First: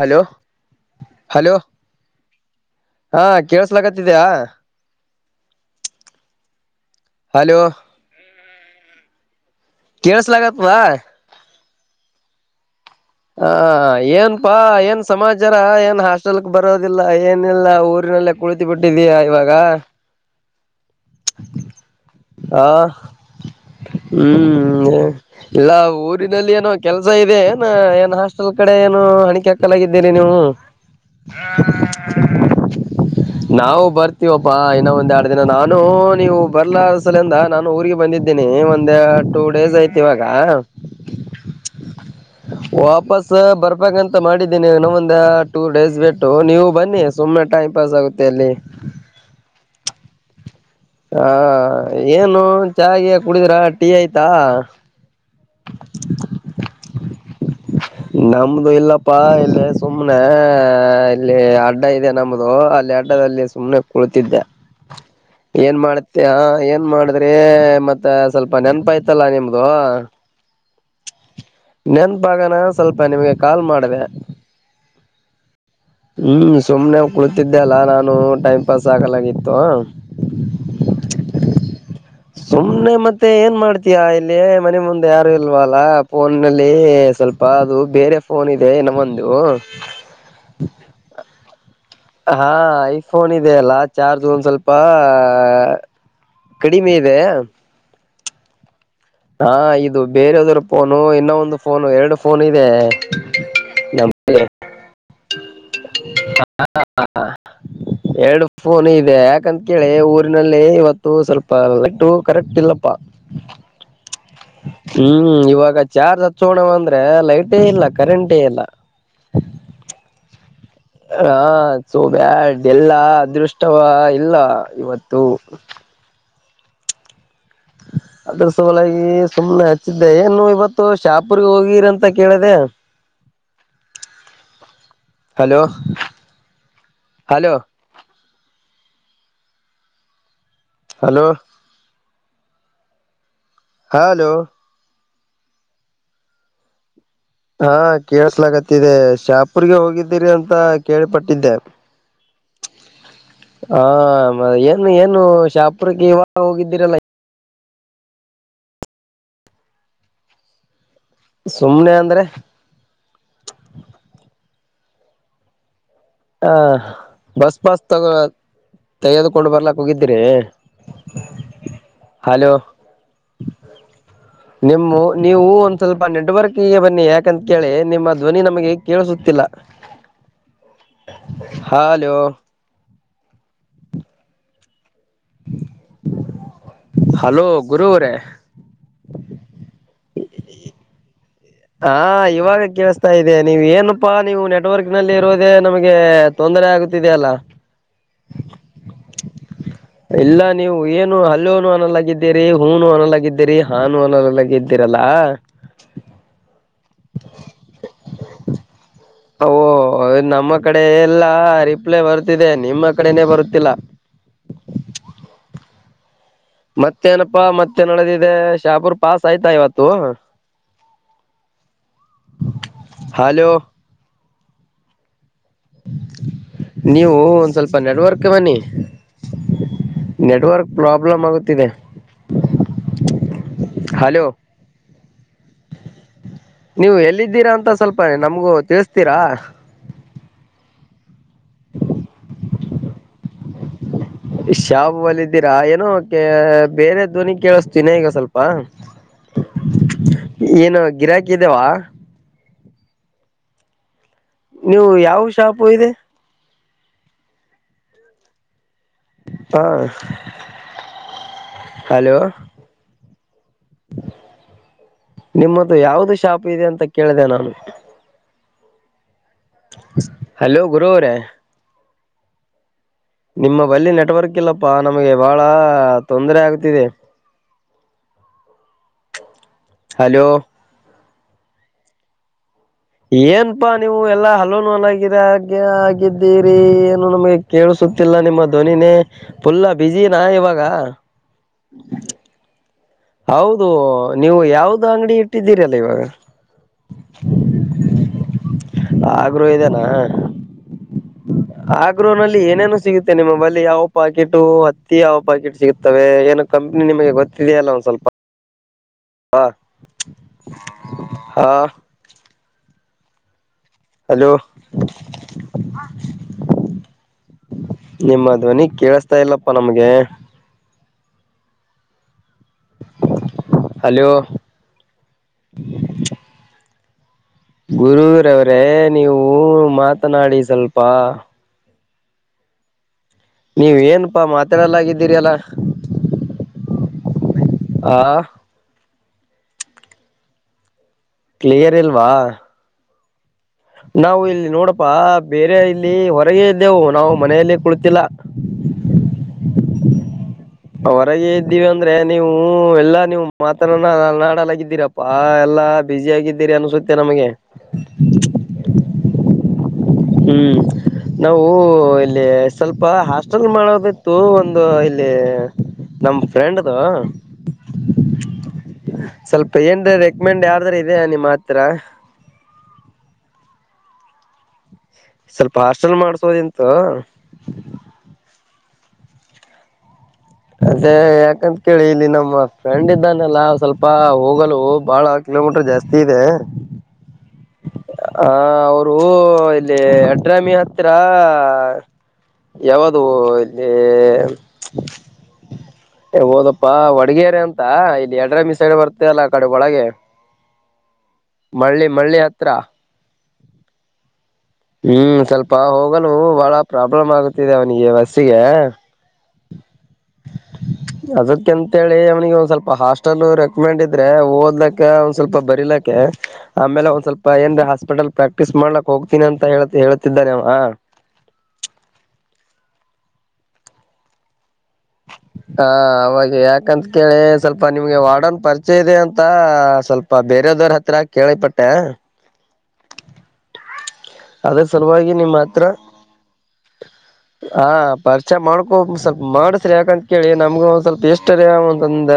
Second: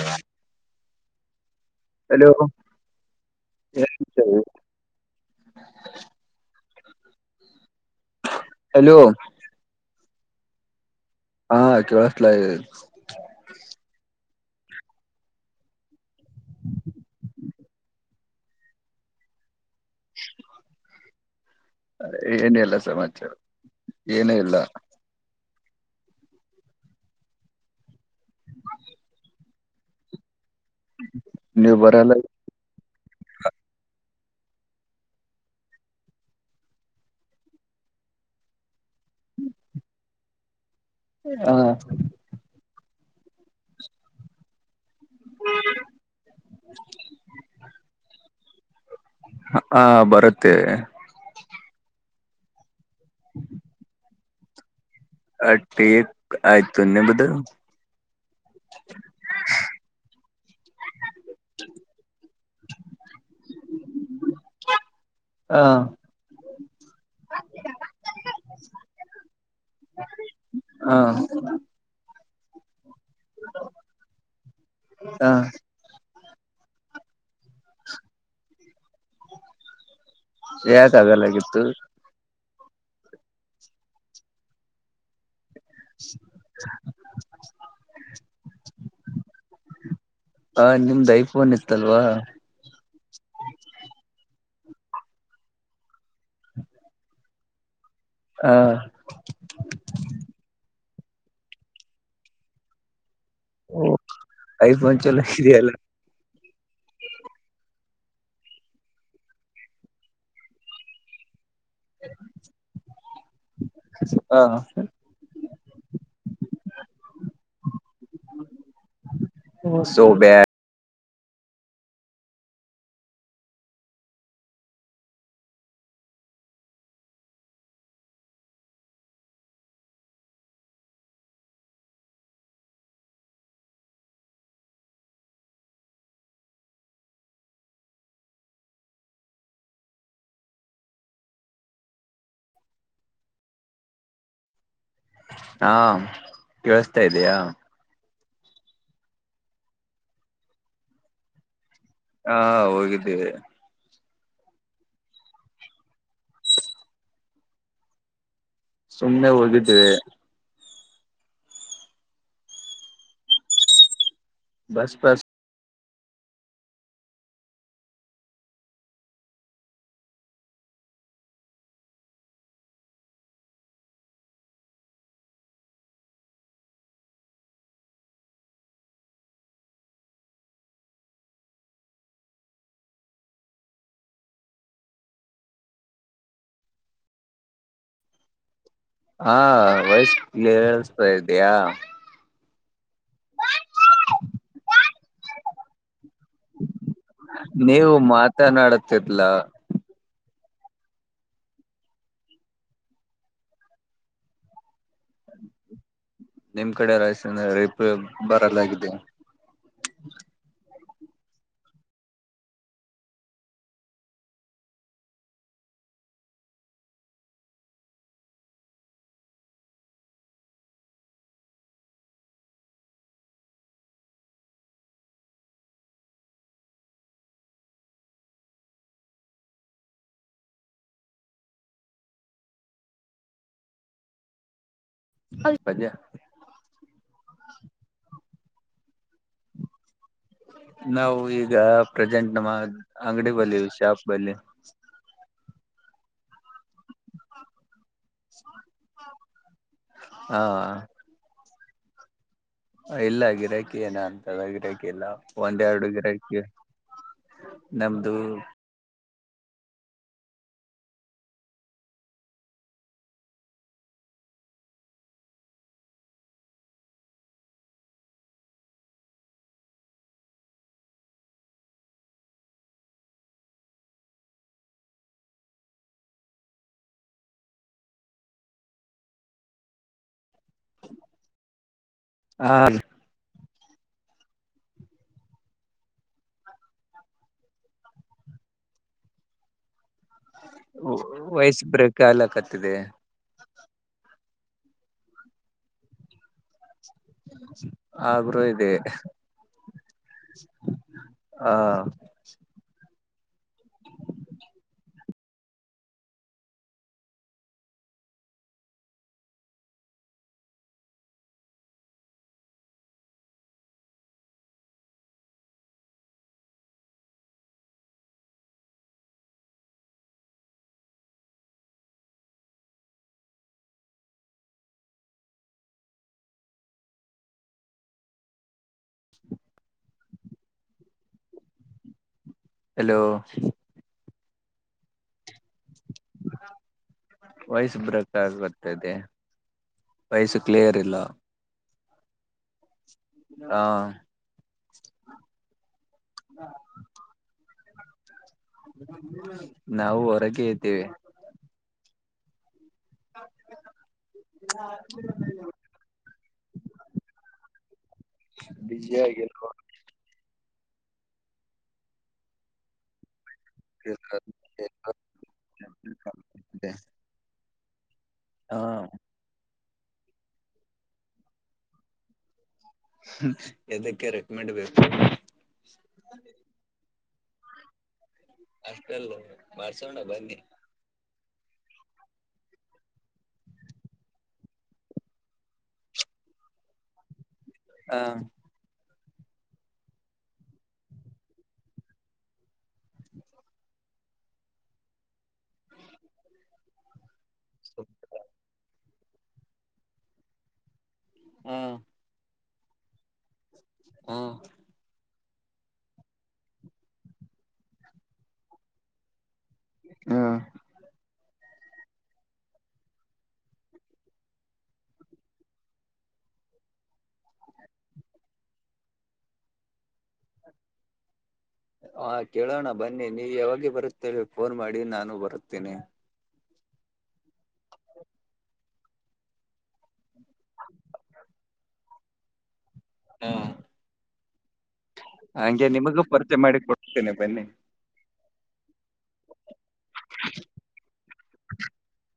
Hello hello hello ಹಾ ಕೇಳಸ್ಲಕತ್ತಿದ್ಯಾ hello hello ಕೇಸ್ಲಾಗತ್ವಾ ಹಾ ಕೇಳಸ್ಲ ಆ ಏನ್ ಪ್ಪಾ ಏನ್ ಸಮಾಚಾರ ಏನ್ ಹಾಸ್ಟೆಲ್ಕ್ ಬರೋದಿಲ್ಲ ಏನಿಲ್ಲ ಊರಿನಲ್ಲೆ ಕುಳಿತು ಬಿಟ್ಟಿದೀಯಾ ಇವಾಗ ಹ [inaudible] ಆ ಏನಿಲ್ಲಾ ಸಮಾಚಾರ ಏನ ಇಲ್ಲ ಹ್ಮ್ ಇಲ್ಲ ಊರಿನಲ್ಲಿ ಏನೋ ಕೆಲ್ಸ ಇದೆ ಏನ ಏ ಹಾಸ್ಟೆಲ್ ಕಡೆ ಏನು ಹಣಿಕೆ ಹಾಕಲಾಗಿದ್ದ ನೀನು ನೀವು ಬರಲ್ಲ ನಾವು ಬರ್ತೀವಪ್ಪಾ ಇನ್ನ ಒಂದ್ ಎರಡು ದಿನ ನಾನು ನೀವು ಬರ್ಲ ಸಲಿಂದ ನಾನು ಊರಿಗೆ ಬಂದಿದ್ದೇನೆ ಒಂದ ಟೂ ಡೇಸ್ ಐತಿ ಇವಾಗ ಹಾ ವಾಪಸ್ ಬರ್ಬೇಕಂತ ಮಾಡಿದ್ದೀನಿ ಇನ ಒಂದ ಟೂ ಡೇಸ್ ಬಿಟ್ಟು ನೀವು ಬನ್ನಿ ಸುಮ್ಮನೆ ಟೈಮ ಪಾಸ್ ಆಗುತ್ತೆ ಅಲ್ಲಿ ಹ ಬರುತ್ತೆ ಹಾ ಏನು ಚಹಾಗೆ ಕುಡಿದ್ರ ಟೀ ಐಯ್ತಾ ಅ ಟೀ ಆಯ್ತು ನಿಮ್ದು ನಮ್ದು ಇಲ್ಲಪ್ಪಾ ಇಲ್ಲಿ ಸುಮ್ನೆ ಇಲ್ಲಿ ಅಡ್ಡ ಇದೆ ನಮ್ದು ಅಲ್ಲಿ ಅಡ್ಡಾದಲ್ಲಿ ಸುಮ್ನೆ ಕುಳಿತಿದ್ದೆ ಹ ಏನ್ ಮಾಡುತೀಯ ಏ ಏನ್ ಮಾಡಿದ್ರಿ ಮತ್ತ ಸ್ವಲ್ಪ ನೆನಪಐತಲ್ಲ ನಿಮ್ದು ಹಾ ಭಾಗನ ಸ್ವಲ್ಪ ನಿಮ್ಗೆ ಕಾಲ್ ಮಾಡಿದೆ ಹಾ ಹ್ಮ್ ಸುಮ್ನೆ ಕುಳಿತಿದ್ದೆ ಅಲ್ಲಾ ನಾನು ಟೈಮ್ ಪಾಸ್ ಆಗಲಾಗಿತ್ತು ಯಾಕ ಆಗಲ್ಲಾಗಿತ್ತು ಸುಮ್ನೆ ಮತ್ತೆ ಏನ್ ಮಾಡ್ತೀಯಾ ಇಲ್ಲಿ ಮನೆ ಮುಂದೆ ಯಾರು ಅಲ್ವಲ್ಲ ಫೋನಲ್ಲಿ ಸ್ವಲ್ಪ ಅದು ಬೇರೆ ಫೋನ್ ಇದೆ ನಮ್ಮಂದು ಹ ನಿಮ್ದ್ ಐ ಫೋನ್ ಹಾ ಐಫೋನ್ ಇದೆ ಅಲ್ಲಾ ಚಾರ್ಜ್ ಒಂದ್ ಸ್ವಲ್ಪ ಪ್ಪಾ ಕಡಿಮೆ ಇದೆ ಹಾ ಹಾ ಇದು ಬೇರೆಯದ್ರ ಫೋನು ಇನ್ನೊ ಒಂದು ಫೋನು ಎರಡು ಫೋನ್ ಇದೆ ಓ ನಮ್ ಐಫೋನ್ ಚಲೋ ಇದೆಯಲ್ಲ ಹಾ ಹಾ ಎರಡು ಫೋನ್ ಇದೆ ಯಾಕಂತ ಕೇಳಿ ಊರಿನಲ್ಲಿ ಇವತ್ತು ಸ್ವಲ್ಪ ಲಟ್ಟು ಕರೆಂಟ್ ಇಲ್ಲಪ್ಪಾ ಹ ಹ್ಮ್ ಇವಾಗ ಚಾರ್ಜ್ ಹಚ್ಚೋಣವ ಅಂದ್ರೆ ಲೈಟೇ ಇಲ್ಲ ಕರೆಂಟೇ ಇಲ್ಲ ಸೊಬ್ಯಡ್ ಹ -ಸೋ ಬ್ಯಾಡ್ ಎಲ್ಲಾ ಅದೃಷ್ಟವ ಇಲ್ಲ ಇವತ್ತು. ಹ ಅದ್ರ ಸಲಾಗಿ ಸುಮ್ನೆ ಹಚ್ಚಿದ್ದೆ ಏನು ಇವತ್ತು ಶಾಪುರ್ಗೆ ಹೋಗಿರಿ ಅಂತ ಕೇಳಿದೆ. ಹ್ಹ ಹಲೋ ಹಲೋ ಹಲೋ ಹ -ಹಲೋ ಹಾ- ಕೇಳಿಸ್ತಾ ಇದೆಯಾ. ಹಾ ಕೇಳಸ್ಲಾಗತ್ತಿದೆ ಶಾಪುರ್ಗೆ ಹೋಗಿದ್ದೀರಿ ಅಂತ ಕೇಳಿಪಟ್ಟಿದ್ದೆ. ಹಾ- ಹೋಗಿದ್ದೇ ಏನು ಏನು ಶಾಪುರಕ್ಕೆ ಇವಾಗ ಹೋಗಿದ್ದೀರಲ್ಲ. ಸುಮ್ಮನೆ ಹೋಗಿದ್ದಿದೆ. ಸುಮ್ನೆ ಅಂದ್ರೆ. ಬಸ್ ಬಸ್ ಹಾ -ಬಸ್ ಪಾಸ್ ತಗೊಳ. ತೆಗೆದುಕೊಂಡು ಬರ್ಲಕ್ ಹಗಿದ್ದೀರಿ. ಹಲೋ ನಿಮ್ಮ ನೀವು ಒಂದ್ ಸ್ವಲ್ಪ ನೆಟ್ವರ್ಕ್ ಗೆ ಬನ್ನಿ ಯಾಕಂತ ಕೇಳಿ ನಿಮ್ಮ ಧ್ವನಿ ನಮಗೆ ಕೇಳಸುತ್ತಿಲ್ಲ. ಹಾ -ಹಲೋ ಹಲೋ ಗುರು ಅವರೇ ಹಾ -ವಯಸ್ ಕೇಳ್ಸ್ತಾ ಇದ್ದು. ಹಾ- ಇವಾಗ ಕೇಳಸ್ತಾ ಇದೆ ನೀವ್ ಏನಪ್ಪಾ ನೀವು ನೆಟ್ವರ್ಕ್ ನಲ್ಲಿ ಇರೋದೇ ನಮ್ಗೆ. ನೀವು ಮಾತನಾಡತಿರ್ಲಾ. ಇಲ್ಲ ನೀವು ಏನು ಹಲ್ಲುವನು ಅನ್ನಲಾಗಿದ್ದೀರಿ ಹೂನು ಅನ್ನಲಾಗಿದ್ದೀರಿ ಹಾನು ಅನ್ನಾಗಿದ್ದರಿ. ರಲ್ಲ ನಿಮ್ ಕಡೆ ರಾಯಸ ರೇಪ್ ಬರಲ್ಲಾಗಿದೆ. ಓ ನಮ್ಮ ಕಡೆ ಎಲ್ಲಾ ರಿಪ್ಲೈ ಬರ್ತಿದೆ ನಿಮ್ಮ ಕಡೆನೆ ಬರುತ್ತಿಲ್ಲ. ಮತ್ತೆನಪ್ಪಾ ಮತ್ತೆ ನಡೆದಿದೆ ಶಾಪೂರ್ ಪಾಸ್ ಆಯ್ತಾ ಇವತ್ತು. ಹಲೋ ನೀವು ಒಂದ್ ಸ್ವಲ್ಪ ನೆಡ್ವರ್ಕ್ ಬನ್ನಿ. ನೆಟ್ವರ್ಕ್ ಪ್ರಾಬ್ಲಮ್ ಆಗುತ್ತಿದೆ. ಹಲೋ ಅ -ಪದ ನೀವು ಎಲ್ಲಿದ್ದೀರಾ ಅಂತ ಸ್ವಲ್ಪ ನಮ್ಗೂ ತಿಳಿಸತೀರಾ. ನಾವು ಈಗ ಪ್ರೆಸೆಂಟ್ ನಮ್ಮ ಅಂಗಡಿ ಬಲಿ ವಿಷ- ಶಾವ ಅಲ್ಲ ಇದಿದ್ದೀರಾ ಏನೋ ಬೇರೆ ಧ್ವನಿ ಕೇಳಸ್ತ ಚಿನ ಈಗ ಸ್ವಲ್ಪ ಹಾ ಏನು ಗಿರಾಕಿ ಇದಾವ ಇಲ್ಲ ಗಿರಾಕಿ ಏನ ಅಂತದ ಗಿರಾಕಿ ನೀವು ಇಲ್ಲ ಯಾವ ಶಾಪು ಒಂದೆರಡು ಇದೆ ಗಿರಾಕಿ. ನಮ್ದು ಹಾ- ಹಲೋ ನಿಮ್ಮ್ದ ಯಾವ್ದು ಶಾಪ್ ಇದೆ ಅಂತ ಕೇಳಿದೆ ನಾನು. ಹಲೋ ಗುರು ಅವರೇ ನಿಮ್ಮ ಬಲ್ಲಿ ನೆಟ್ವರ್ಕ್ ಇಲ್ಲಪ್ಪಾ ನಮಗೆ ಬಾಳ ತೊಂದರೆ ಆಗ್ತಿದೆ‌. ಹಲೋ ಹ ಏನಪಾ ನೀವು ಎಲ್ಲಾ ಹಲೋನು ಹಲಗಿರಗೆ ಆಗಿದ್ದಿ [unintelligible] ಏನು ನಮಗೆ ಕೇಳಿಸುತ್ತಿಲ್ಲ ನಿಮ್ಮ ಧ್ವನಿನೇ ಫುಲ್ಲ ಬಿಸಿನ ಇವಾಗ. ವಯಸ್ ಬ್ರೇಕ್ ಆಗ್ಲಕತ್ತಿದೆ ಹೌದು ನೀವು ಯಾವ್ದು ಅಂಗಡಿ ಇಟ್ಟಿದ್ದೀರಿ ಅಲ್ಲ ಇವಾಗ. ಆಗ್ರೂ ಇದೆ. ಆ ಗ್ರೋಹ ಇದೇನಾ ಹ ಆ ಗ್ರೋಹ್ನಲ್ಲಿ ಏನೇನು ಸಿಗುತ್ತೆ ನಿಮ್ಮ ಬಳಿ ಯಾವ ಪಾಕೆಟು ಹತ್ತಿ ಯಾವ ಪಾಕೆಟ್ ಸಿಗುತ್ತವೆ ಏನೋ ಕಂಪ್ನಿ ನಿಮಗೆ ಗೊತ್ತಿದೆಯ ಅಲ್ಲ ಸ್ವಲ್ಪ ಹಾ ಹಾ ಹಲೋ ನಿಮ್ಮ ಧ್ವನಿ ಕೇಳಸ್ತಾ ಇಲ್ಲಪ್ಪಾ ನಮ್ಗೆ ಹಲೋ ಗುರುರವ್ರೆ ನೀವು ಮಾತನಾಡಿ ಸ್ವಲ್ಪ ಹಲೋ ನೀವ ಏನಪಾ ಮಾತಾಡಲ್ಲಾಗಿದ್ದೀರಿ ಅಲ್ಲಾ ವಯಸ ಆ ಬ್ರಕ್ಕ ಆಗ್ ಬರ್ತದೆ ವಯಸು ಕ್ಲಿಯರ್ ಇಲ್ಲ ಕ್ಲಿಯರ್ ಇಲ್ವಾ ಹ ನಾವು ಇಲ್ಲಿ ನೋಡಪ್ಪಾ ಬೇರೆ ಇಲ್ಲಿ ಹೊರಗೆ ಇದ್ದೆವು ನಾವು ಮನೆಯಲ್ಲಿ ಕುಳತಿಲ್ಲ ನಾವು ಹೊರಗೆ ಇದ್ದೇವೆ ಹೊರಗೆ ಇದ್ದೀವಿ ಅಂದ್ರೆ ನೀವು ಹ ಎಲ್ಲಾ ನೀವು ಮಾತ್ರ ಅ ನಾಡಲ್ಲಾಗಿದ್ದೀರಪ್ಪಾ ಎಲ್ಲಾ ಬಿಸಿ ಆಗಿದ್ದೀರಿ ಅನ್ಸುತ್ತೆ ನಮಗೆ [inaudible] ಬಿಜಿ ಆಗ ಹ್ಮ್ ನಾವು ಇಲ್ಲಿ ಸ್ವಲ್ಪ ಹ ಮಾಡದಿತ್ತು ಒಂದು ಇಲ್ಲಿ ನಮ್ ಫ್ರೆಂಡ್ದ ಹಾ ಸ್ವಲ್ಪ ಏನ್ ರೆಕಮೆಂಡ್ ಯಾರ್ದ್ರ ಇದೆಯ ನಿಮ್ಮ ಹತ್ರ ಎದಕ್ಕೆ ರೆಕ್ ಮಾಡೆಂಡ್ಬೇಕು ಸ್ವಲ್ಪ ಹಾರ್ಸ್ಟೆಲ್ ಮಾಡ್ಸೋದಿಂತ ಅಷ್ಟ ಅಲ್ಲ ಮಾಡ್ಸೊಂಡ ಬನ್ನ ಅದೆ ಅಂತ ಕೇಳಿ ಇಲ್ಲಿ ನಮ್ಮ ಫ್ರೆಂಡ್ ಇದ್ದಾನೆಲ್ಲ ಸ್ವಲ್ಪ ಹೋಗಲು ಬಾಳ ಕಿಲೋಮೀಟರ್ ಜಾಸ್ತಿ ಇದೆ ಹಾ ಅವದು ಅವರು ಇಲ್ಲಿ ಅಡ್ರಾಮಿ ಹತ್ರ ಯಾವ್ದ ಇಲ್ಲಿ ಹೋದಪ್ಪಾ ಒಡಗೇರೆ ಅಂತ ಇಲ್ಲಿ ಎಡ್ರಮ್ಮಿ ಸೈಡ್ ಬರ್ತ ಇ ಎಲ್ಲ ಕಡೆ ಒಳಗೆ ಹಾ ಮಳ್ಳಿ ಮಳ್ಳಿ ಹತ್ರ ಹಾ ಹ್ಮ್ ಸ್ವಲ್ಪ ಹೋಗೋನು ಬಹಳ ಪ್ರಾಬ್ಲಮ್ ಆಗುತ್ತಿದೆ ಅವನಿಗೆ ಬಸ್ಸಿಗೆ ಹ್ಮ ಅದಕಂತೇಳಿ ಅವನಿಗೆ ಒಂದ್ ಸ್ವಲ್ಪ ಹಾಸ್ಟೆಲ್ ರೆಕಮೆಂಡ್ ಇದ್ರೆ ಓದ್ಲಕ್ಕ ಒಂದ್ ಸ್ವಲ್ಪ ಬರಿಲಕ್ಕ ಆಮೇಲೆ ಒಂದ್ ಸ್ವಲ್ಪ ಏನ್ ಹಾಸ್ಪಿಟಲ್ ಪ್ರಾಕ್ಟೀಸ್ ಮಾಡ್ಲಕ್ ಹೋಗ್ತೀನಿ ಅಂತ ಹ ಹೇಳ್ತಿದ್ದಾನೆವ [inaudible] ಹಾ ಕೇಳೋಣ ಬನ್ನಿ ನೀವು ಯಾವಾಗೆ ಬರುತ್ತೆ ಫೋನ್ ಮಾಡಿ ನಾನು ಹಾ ಬರುತ್ತೇನೆ ಅವಾಗ ಯಾಕಂತ ಕೇಳಿ ಸ್ವಲ್ಪ ನಿಮ್ಗೆ ವಡೋನ್ ಪರಿಚಯ ಇದೆ ಅಂತ ಸ್ವಲ್ಪ ಪಪ್ಪಾ ಬೇರದವ್ರ ಹತ್ರ ಕೇಳಿಪಟ್ಟ ಹ್ಮ ಅದ್ರ ಸಲುವಾಗಿ ನಿಮ್ಮ್ ಹತ್ರ ಹಂಗೆ ನಿಮಗೂ ಪರಿಚೆ ಮಾಡಿ ಕೊಡ್ತೇನೆ ಬನ್ನಿ ಹಾ ಪರಿಚಯ ಮಾಡ್ಕೊ ಸ್ವಲ್ಪ ಮಾಡಸ್ರಿ ಯಾಕಂತ ಕೇಳಿ ನಮ್ಗ ಒಂದ್ ಸ್ವಲ್ಪ ಇಷ್ಟರ ಒಂದೊಂದ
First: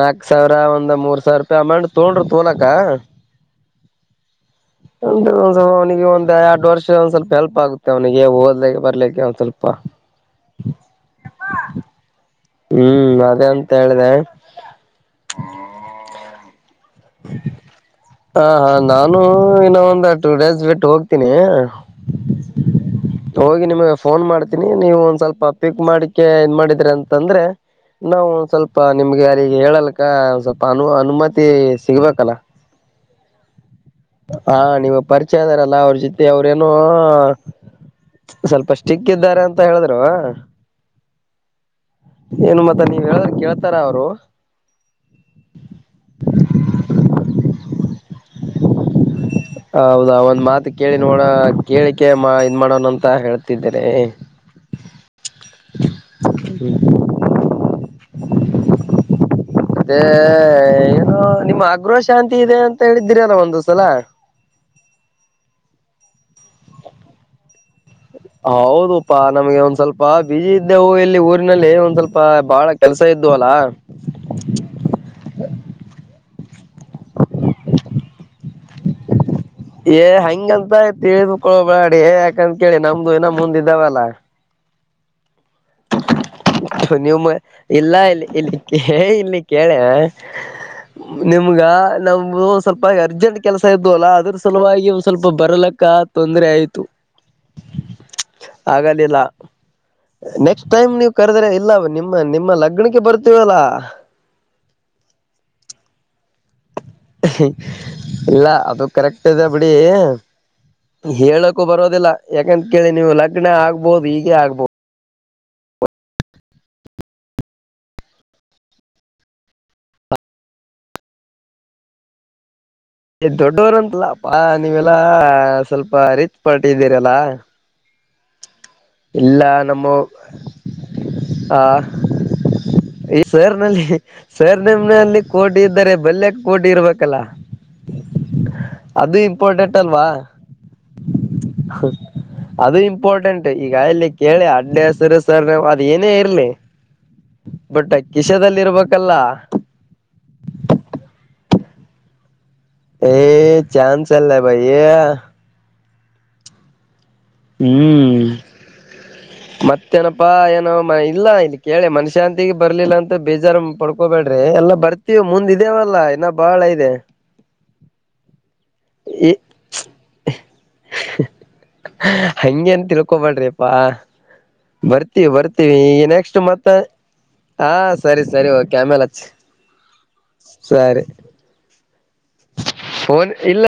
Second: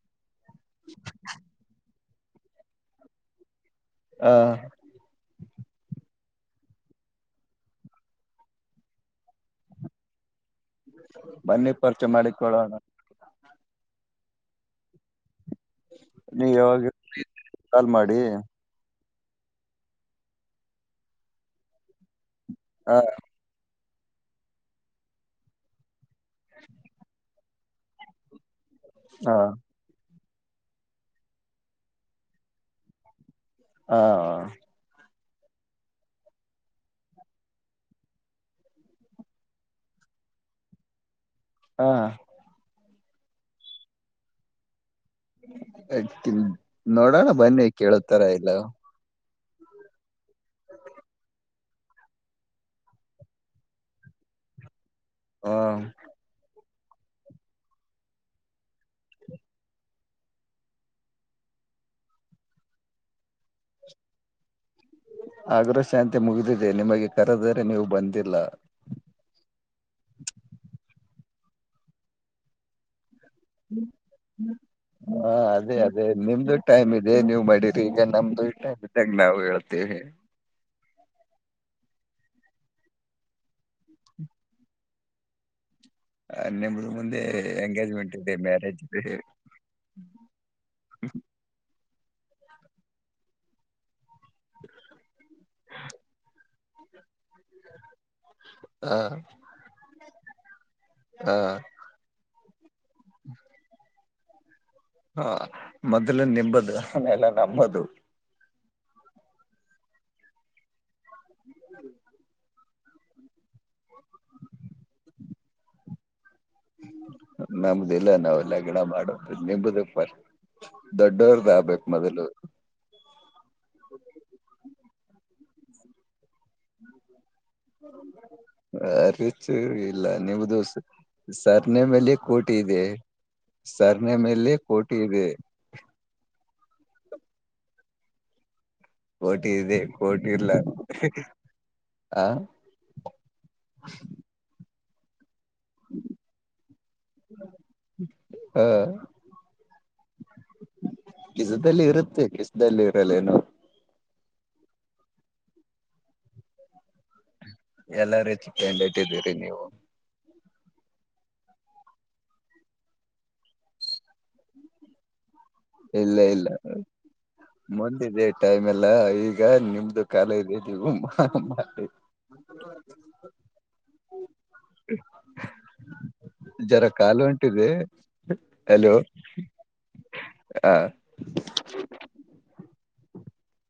ನಾಕ್ ಸಾವಿರ ಒಂದ ಮೂರ್ ಸಾವಿರ ರೂಪಾಯಿ ಅಮೌಂಟ್ ತೊಂಡ್ರರು ತೋಲಕ ಹಾ ಒಂದು ಒಂದ್ ಅವನಿಗೆ ಒಂದಂದು ಎರಡು ವರ್ಷ ಒಂದ್ ಸ್ವಲ್ಪ ಎಲ್ಪ್ ಆಗುತ್ತೆ ಅವನಿಗೆ ಓದ್ಲಿಕ್ಕೆ ಬರ್ಲಿಕ್ಕೆ ಒಂದ್ ಸ್ವಲ್ಪ ಹ್ಮ [inaudible] ಬನ್ನಿ ಪರ್ಚೆ ಮಾಡಿ ಹ್ಮ್ ಅದೇ ಅಂತ ಹೇಳಿದೆ ನೀ ಯಾವಾಗ ಕಾಲ್ ಮಾಡಿ ಇ ಇನ್ನ ಒಂದು ಟೂ ಡೇಸ್ ಬಿಟ್ಟ ಹೋಗ್ತೀನಿ ಹ ಹೋಗಿ ನಿಮಗೆ ಫೋನ್ ಮಾಡ್ತೀನಿ ನೀವು ಒಂದ್ ಸ್ವಲ್ಪ ಪಿಕ್ ಮಾಡಿಕ ಏನ್ ಮಾಡಿದ್ರಿ ಅಂತಂದ್ರೆ ನಾವು ಒಂದ್ ಸ್ವಲ್ಪ ಸ್ ನಿಮ್ಗೆ ಹ ಅರಿಗೆ ಹೇಳಲ್ಕ್ಕ ಸ್ವಲ್ಪ ಅನು ಅನುಮತಿ ಸಿಗ್ಬೇಕಲ್ಲ ಹ ಹಾ ನೀವ ಪರಿಚಯದಾರಲ್ಲ ಅವ್ರ ಜೊತೆ ಅವ್ರೇನೋ ಸ್ವಲ್ಪಷ್ಟ್ಟಿಕ್ಕ್ದಾರೆ ಅಂತ ಹೇಳಿದ್ರು ಹಾ ಮ ನೀವ್ ಹೇಳ್ರ ಕೇಳ್ತಾರ ಅವರು ಅ ನೋಡೋಣ ಬನ್ನಿ ಕೇಳೋತರ ಇಲ್ಲ ಹೌದಾ ಒಂದ್ ಮಾತು ಕೇಳಿ ನೋಡ ಕೇಳಿಕೆ ಮಾ ಇನ್ ಮಾಡೋಣ ಅಂತ ಹೇಳ್ತಿದ್ದೇನೆ ಹಾ ಹ್ಮ ದೆ ಏನ ನಿಮ್ಮ ಅಗ್ರ ಶಾಂತಿ ಇದೆ ಅಂತ ಹೇಳಿದ್ದೀರಲ್ಲ ಒಂದುಸಲ ಆಗ್ರ ಶಾಂತಿ ಮುಗಿದಿದೆ ನಿಮಗೆ ಕರೆದರೆ ನೀವು ಬನ್ನಿ ಹೌದುಪ್ಪಾ ನಮ್ಗೆ ಒಂದ್ ಸ್ವಲ್ಪ ಬಿಜಿ ಇದ್ದೆವು ಇಲ್ಲಿ ಊರಿನಲ್ಲಿ ಒಂದ್ ಸ್ವಲ್ಪ ಬಾಳ ಕೆಲ್ಸ ಇದ್ದು ಅಲ್ಲ ಹಾ ಅದೇ ಅದೇ ನಿಮ್ದು ಟೈಮ್ ಇದೆ ನೀವು್ ಮಾಡಿರಿ ಈಗ ನಮ ಹಂಗ ಏ ಹಂಗಂತ ಆಯ್ತ ತಿಳಿದುಕೊಳ್ಳೋಬಾಡಿ ಯಾಕಂತ ಕೇಳಿ ನಮ್ದು ಇನ್ನ ಮುಂದಿದ್ದಾವಲ್ಲ ನಿಮ್ದು ನೀವು ಮುಂದೆ ಇಲ್ಲ ಎಂಗೇಜ್ಮೆಂಟ್ ಇಲ್ಲಿ ಇದೆ ಇಲ್ಲಿ ಮ್ಯಾರೇಜ್ ಇದೆ ಇಲ್ಲಿ ಕೇಳೆ ನಿಮ್ಗ ನಮು ಸ್ವಲ್ಪ ಅರ್ಜೆಂಟ್ ಕೆಲ್ಸ ಇದ್ದು ಅಲ್ಲಾ ಅದು ಸುಲುವಾಗಿ ಒಂದ್ ಸ್ವಲ್ಪ ಬರ್ಲಕ್ಕ ತೊಂದ್ರ ಆಯ್ತು ಹ ಹಾಗಗಲಿಲ್ಲ ನೆಕ್ಸ್ಟ್ ಟೈಮ್ ನೀವು್ ಹ ಕರೆದ್ರೆ ಇಲ್ಲ ನಿಮ್ಮ ನಿಮ್ಮ ಲಗ್ನಕ್ಕೆ ಬರ್ತೀವ ಅಲ್ಲಾ ಹಾ ಮೊದ್ಲ ನಿೆಂಬದು ಇಲ್ಲ ಅದ ಕರೆಕ್ಟ್ ಇದೆ ಬಿಡಿ ಹೇಳಕು ಬರೋದಿಲ್ಲ ಯಾಕಂತ ಕೇಳಿ ನೀವು ಲಗ್ನ ಆಗ್ಬಹದು ಹೀಗೆ ಆಗ್ಬೋದು ನಮ್ದಿಲ್ಲ ನಾವೆಲ್ಲ ಗಣ ಮಾಡ ನಿಂಬುದ ಪರ್ ದೊಡ್ಡವರ್ದ ಆಗ್ಬೇಕಕ್ ಮದಲು ಎ್ ದೊಡ್ಡವರಂತಲ್ಲಪ್ಪಾ ನೀವೆಲ್ಲಾ ಸ್ವಲ್ಪ ರಿಚ್ ಪಾರ್ಟಿ ಇದ್ದೀರಲ್ಲಾ ಸರಿ ಸರಿ ನಮ್ಮ ಇಲ್ಲ ನೀವು ದೋಸ ಆ ಸರ್ನೆ ಮಲೆ ಕೋಟಿ ಇದೆ ಈ ಸರ್ನಲ್ಲಿ ಸರ್ನೆ ಮೇಲೆ ಸರ್ ಕೋಟಿ ನಿಮ್ನಲ್ಲಿ ಇದೆ ಕೋಟಿ ಇದ್ದಾರೆ ಬಲ್ಯಕ್ ಕೋಟಿ ಇರ್ಬೇಕಲ್ಲ ಅದು ಕೋಟಿ ಇಂಪಾರ್ಟೆಂಟ್ ಇದೆ ಅಲ್ವಾ ಕೋಟಿ ಇಲ್ಲ ಆ ಅದು ಇಂಪಾರ್ಟೆಂಟ್ ಈಗ ಇಲ್ಲಿ ಕೇಳಿ ಅಡ್ಡ ಹೆಸರು ಸರ್ ನವು ಅದ ಏನೇ ಇರ್ಲಿ ಬಟ್ ಕಿಶದಲ್ಲಿ ಹ ಇರ್ಬೇಕಲ್ಲ ಕಸದಲ್ಲಿ ಇರುತ್ತೆ ಕಸದಲ್ಲಿ ಇರಲ್ಲ ಏನುೋ ಚಲ್ಲ ಬಯ ಎಲ್ಲ ಹ್ಮ್ ರೀತಿ ಕಂಡ ಇಟ್ಟಿದ್ದೀರಿ ನೀವು ನಾ್ ಇಲ್ಲ ಇಲ್ಲಿ ಕೇಳಿ ಮನಶಾಂತಿಗೆ ಬರ್ಲಿಲ್ಲ ಅಂತ ಬೇಜಾರು ಪಡ್ಕೋಬೇಡ್ರಿ ಎಲ್ಲಾ ಬರ್ತೀವಿ ಮುಂದ ಇದ ಇದೇವಲ್ಲ ಇಲ್ಲ ಇನ್ನ ಇಲ್ಲ ಬಾಳ ಇದೆ ಮುಂದಿದೆ ಟೈಮ್ ಎಲ್ಲ ಈ ಈಗ ನಿಮ್ದು ಕಾಲ ಇದೆ ನೀವು ಹಂಗಗೆನ್ ತಿಳ್ಕೊಬಾಡ್ರಿ ಅಪ್ಪಾ ಬರ್ತೀವಿ ಬರ್ತೀವಿ ಈಗ ನೆಕ್ಸ್ಟ್ ಮತ್ತ ಜರ ಕಾಲು ಹೊಂಟಿದೆ ಹ ಸರಿ ಸರಿ ಹಲೋ ಕೆಮೇಲೆಚ್ಚ ಹ ಸರಿ ಫೋನ್ ಇಲ್ಲ